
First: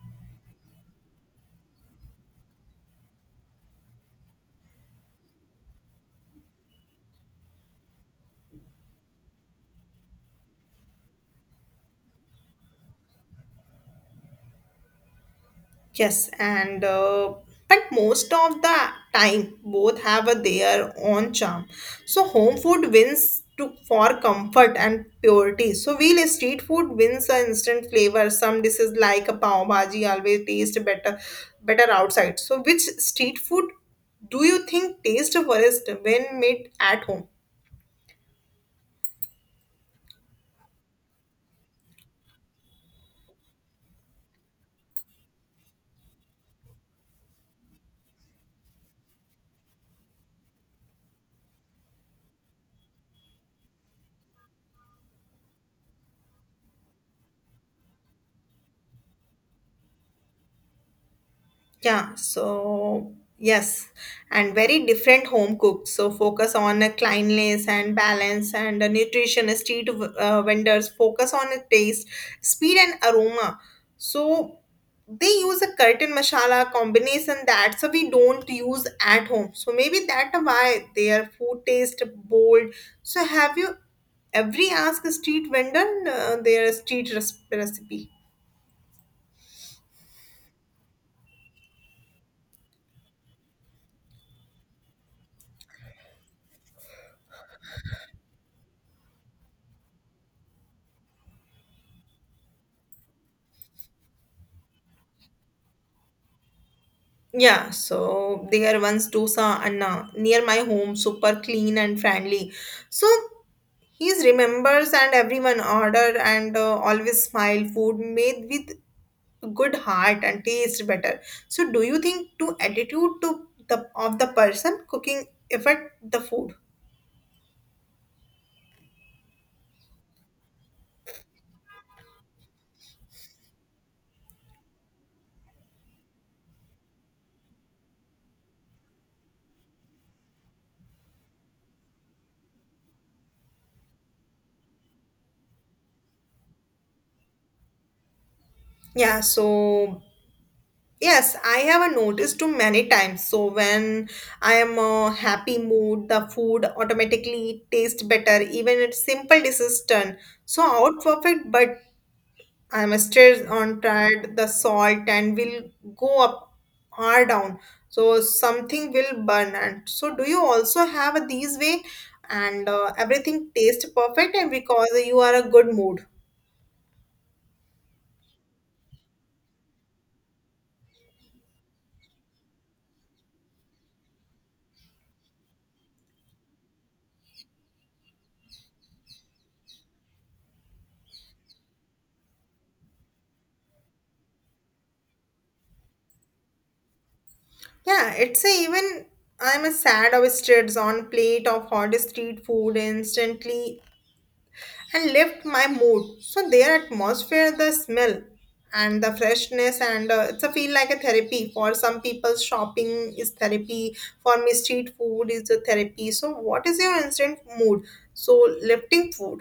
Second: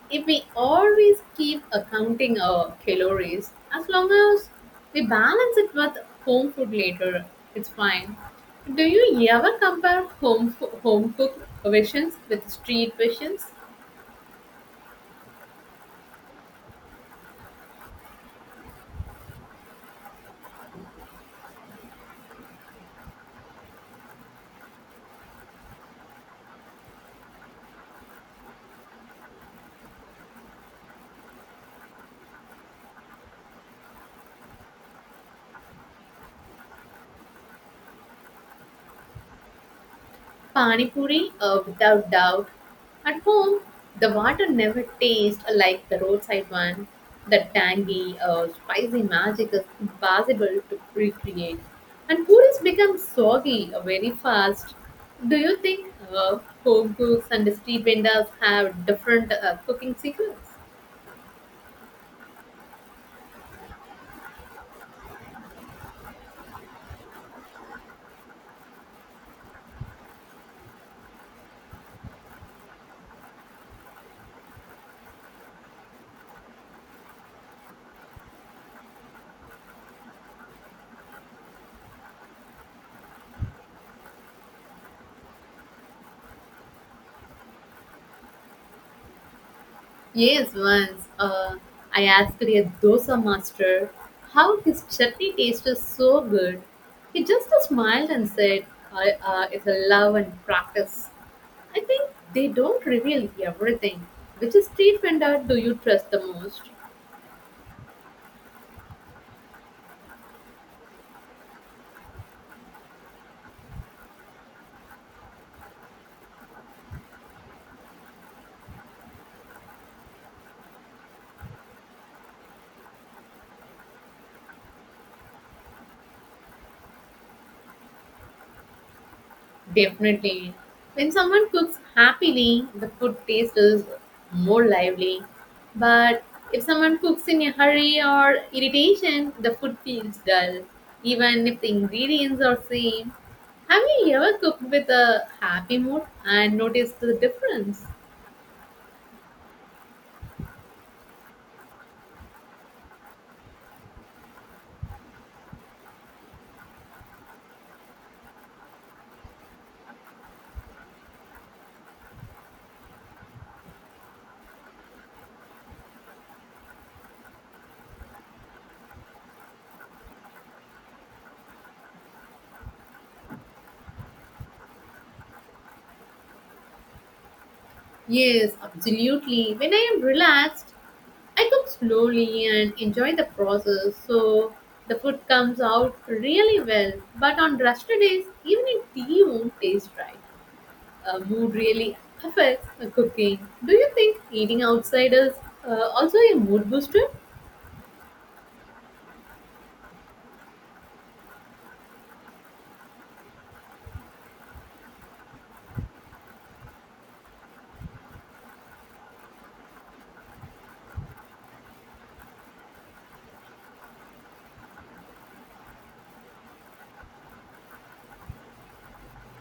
[SPEAKER 2] if we always keep accounting our calories. As long as we balance it with home food later, it's fine. Do you ever compare home fo- home cooked versions with street versions?
[SPEAKER 1] Yes, and uh, but most of the time, both have a, their own charm. So home food wins to, for comfort and purity. So while street food wins an instant flavor, some dishes like a pav bhaji always taste better better outside. So which street food do you think taste worst when made at home?
[SPEAKER 2] Pani puri, uh, without doubt. At home, the water never tastes like the roadside one. The tangy, uh, spicy magic is impossible to recreate. And puris become soggy uh, very fast. Do you think uh, home cooks and street vendors have different uh, cooking secrets?
[SPEAKER 1] Yeah, so yes, and very different home cooks. So focus on a cleanliness and balance and a nutrition. A street uh, vendors focus on a taste, speed, and aroma. So they use a curtain masala combination that so we don't use at home. So maybe that why their food taste bold. So have you every ask a street vendor uh, their street res- recipe?
[SPEAKER 2] Yes, once uh, I asked a dosa master how his chutney tasted so good. He just smiled and said, I, uh, it's a love and practice. I think they don't reveal everything. Which street vendor do you trust the most?
[SPEAKER 1] Yeah, so there once Dosa Anna near my home, super clean and friendly. So he remembers and everyone order and uh, always smile. Food made with good heart and taste better. So do you think to attitude to the of the person cooking affect the food?
[SPEAKER 2] Definitely. When someone cooks happily, the food taste is more lively. But if someone cooks in a hurry or irritation, the food feels dull, even if the ingredients are same. Have you ever cooked with a happy mood and noticed the difference?
[SPEAKER 1] Yeah, so Yes, I have a noticed too many times. So when I am a happy mood, the food automatically tastes better, even it's simple dishes turn. So out perfect, but I'm still on tried the salt and will go up or down. So something will burn. And so do you also have these way and uh, everything tastes perfect and because you are a good mood?
[SPEAKER 2] Yes, absolutely. When I am relaxed, I cook slowly and enjoy the process, so the food comes out really well. But on rusty days, even if tea won't taste right, uh, mood really affects uh, cooking. Do you think eating outside is uh, also a mood booster?
[SPEAKER 1] Yeah, it's a even I'm a sad oysters on plate of hot street food instantly and lift my mood. So their atmosphere, the smell and the freshness and uh, it's a feel like a therapy. For some people shopping is therapy, for me street food is a therapy. So what is your instant mood, so lifting food?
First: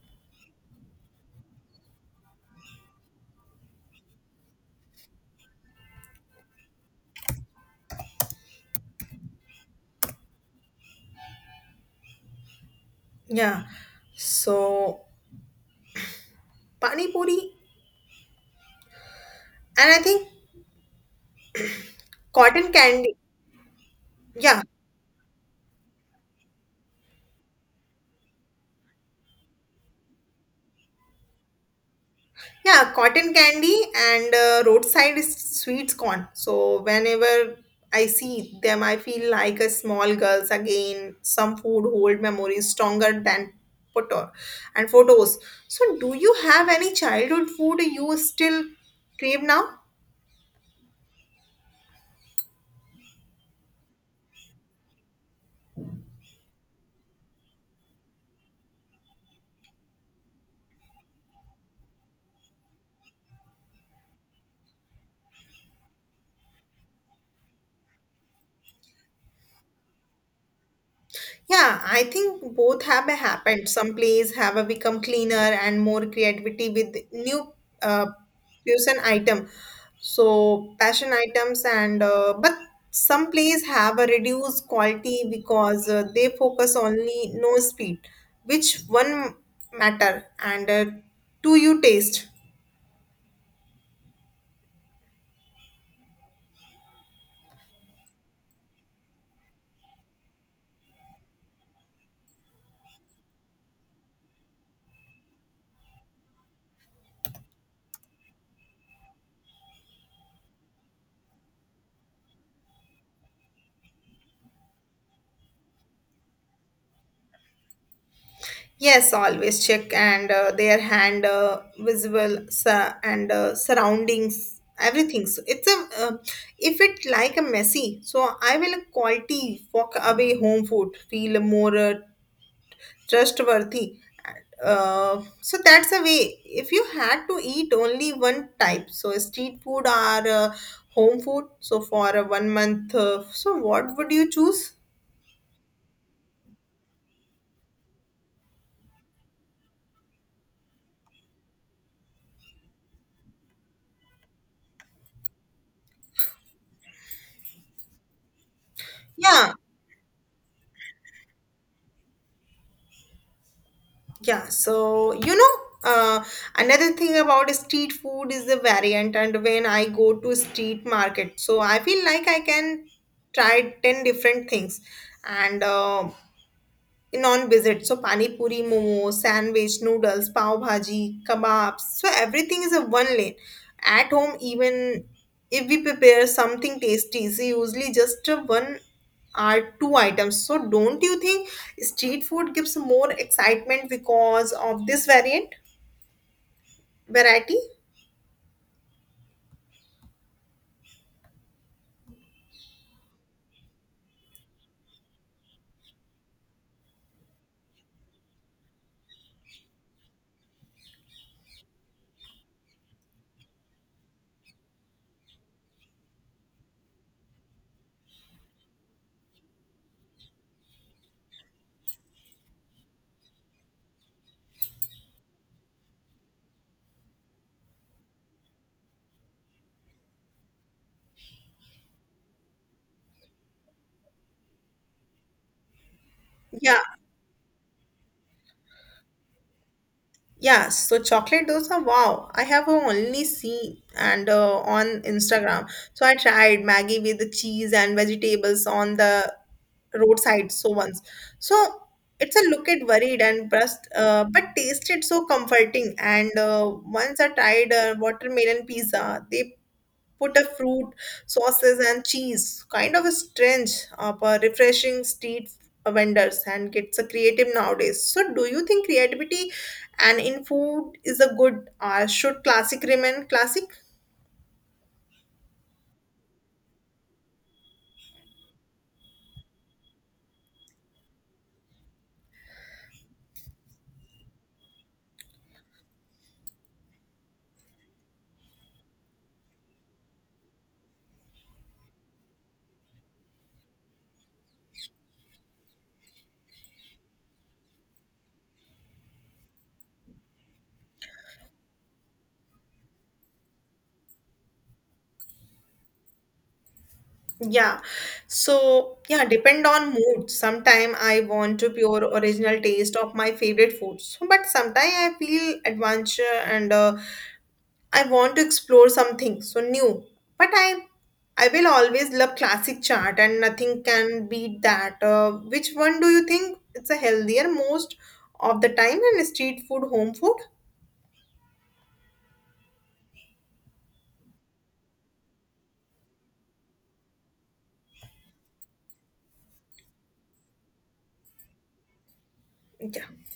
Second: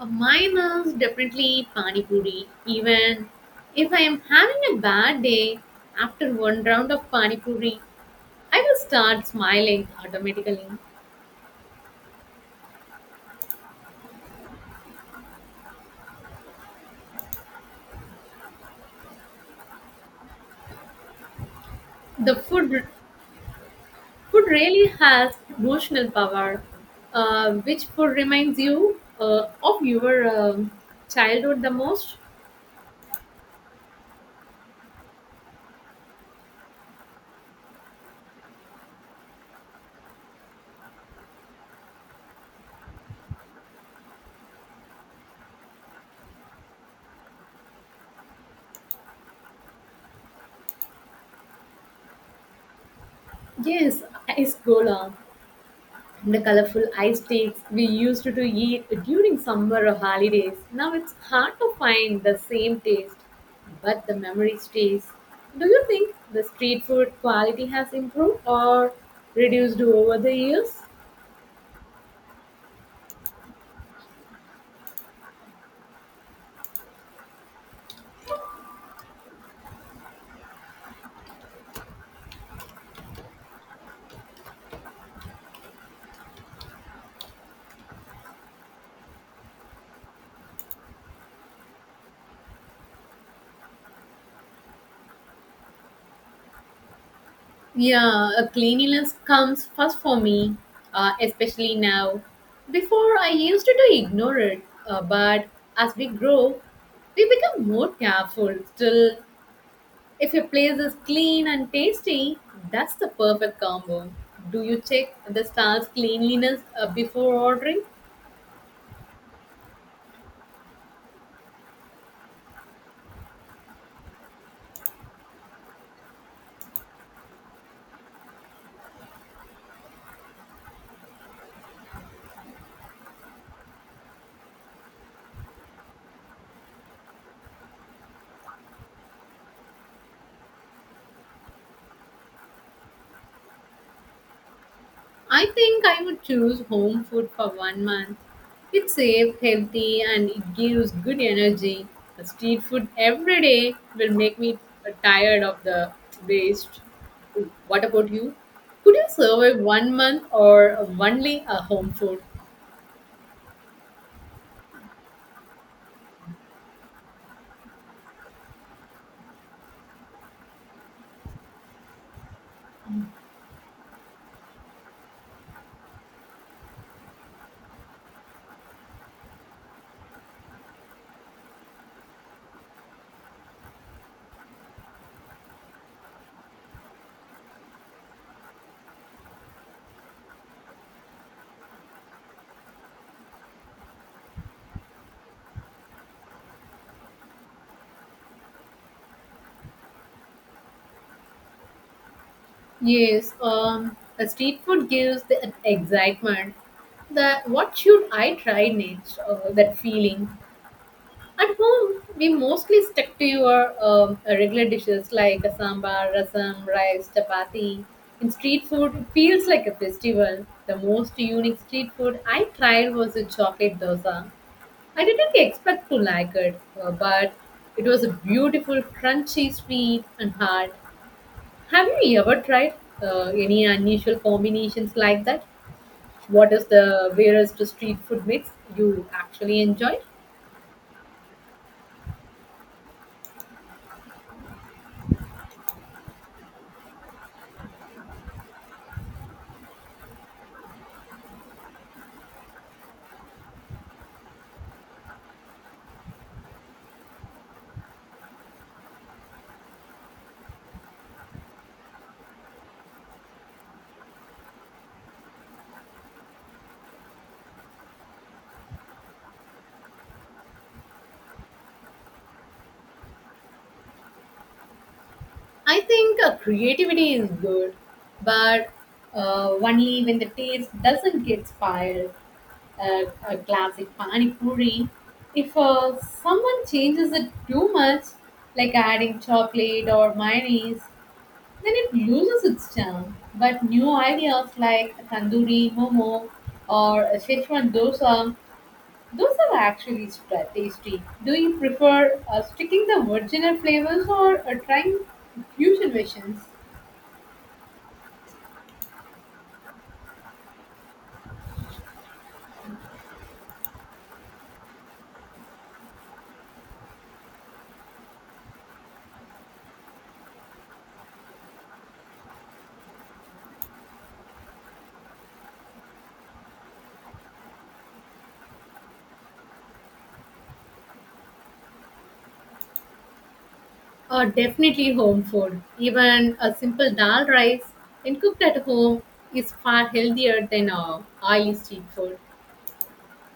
[SPEAKER 2] Uh, mine is definitely pani puri. Even if I am having a bad day, after one round of pani puri, I will start smiling automatically.
[SPEAKER 1] Yeah, so pani puri and I think
[SPEAKER 2] The
[SPEAKER 1] cotton
[SPEAKER 2] food
[SPEAKER 1] candy.
[SPEAKER 2] Food
[SPEAKER 1] Yeah,
[SPEAKER 2] really has emotional power, uh, which food reminds you uh, of your um childhood the most?
[SPEAKER 1] yeah, cotton candy and uh, roadside is sweets corn. So whenever I see them, I feel like a small girls again. Some food hold memories stronger than photo and photos. So do you have any childhood food you still crave now?
[SPEAKER 2] Yes, ice gola. The colorful ice sticks we used to eat during summer or holidays. Now it's hard to find the same taste, but the memory stays. Do you think the street food quality has improved or reduced over the years?
[SPEAKER 1] Yeah, I think both have happened. Some plays have become cleaner and more creativity with new uh, fusion item. So passion items and uh, but some plays have a reduced quality because uh, they focus only no speed, which one matter and uh, to you taste.
[SPEAKER 2] Yeah, uh, cleanliness comes first for me, uh, especially now. Before, I used to ignore it, uh, but as we grow, we become more careful. Still, if a place is clean and tasty, that's the perfect combo. Do you check the star's cleanliness uh, before ordering?
[SPEAKER 1] Yes, always check and uh, their hand uh, visible su- and uh, surroundings everything. So it's a uh, if it like a messy, so I will quality walk away. Home food feel more uh, trustworthy, uh, so that's the way. If you had to eat only one type, so street food or uh, home food, so for a one month, uh, so what would you choose?
[SPEAKER 2] I think I would choose home food for one month. It's safe, healthy, and it gives good energy. The street food every day will make me tired of the waste. What about you? Could you
[SPEAKER 1] Yeah,
[SPEAKER 2] survive one month or only a home food?
[SPEAKER 1] yeah, so you know, uh, another thing about street food is the variant, and when I go to street market, so I feel like I can try ten different things. And uh, non-visit so pani puri, momo, sandwich, noodles, pav bhaji, kebabs, so everything is a one lane. At home, even if we prepare something tasty, it's usually just a one or two items. So don't you think street food gives more excitement because of this variant variety?
[SPEAKER 2] Yes, um, a street food gives the excitement. That what should I try next? Uh, that feeling. At home, we mostly stick to your um, regular dishes like a sambar, rasam, rice, chapati. In street food, it feels like a festival. The most unique street food I tried was a chocolate dosa. I didn't expect to like it, uh, but it was a beautiful, crunchy, sweet, and hard. Have you ever tried uh, any unusual combinations like that? What is
[SPEAKER 1] Yeah.
[SPEAKER 2] the weirdest street food mix you actually enjoy?
[SPEAKER 1] Yeah, so chocolate dosa, wow, I have only seen and uh, on Instagram. So I tried Maggie with the cheese and vegetables on the roadside so once. So it's a look at worried and brust, uh, but tasted so comforting. And uh, once I tried uh, watermelon pizza, they put a fruit, sauces, and cheese. Kind of a strange, uh, for refreshing, street vendors, and gets a creative nowadays. So, do you think creativity and in food is a good? Uh, should classic remain classic?
[SPEAKER 2] I think uh, creativity is good, but uh, only when the taste doesn't get spoiled. Uh, a classic pani puri. If uh, someone changes it too much, like adding chocolate or mayonnaise, then it loses its charm. But new ideas like tandoori momo or a Szechuan dosa, those are actually stra- tasty. Do you prefer uh, sticking the original flavors or uh, trying fusion versions?
[SPEAKER 1] Yeah. So, yeah, depend on mood. Sometime I want to pure original taste of my favorite foods, but sometime I feel adventure and uh, I want to explore something so new. But I I will always love classic chart and nothing can beat that. Uh, which one do you think it's a healthier most of the time, and street food, home food?
[SPEAKER 2] Uh, definitely home food. Even a simple dal rice, when cooked at home, is far healthier than uh, oily street food.
[SPEAKER 1] Yeah.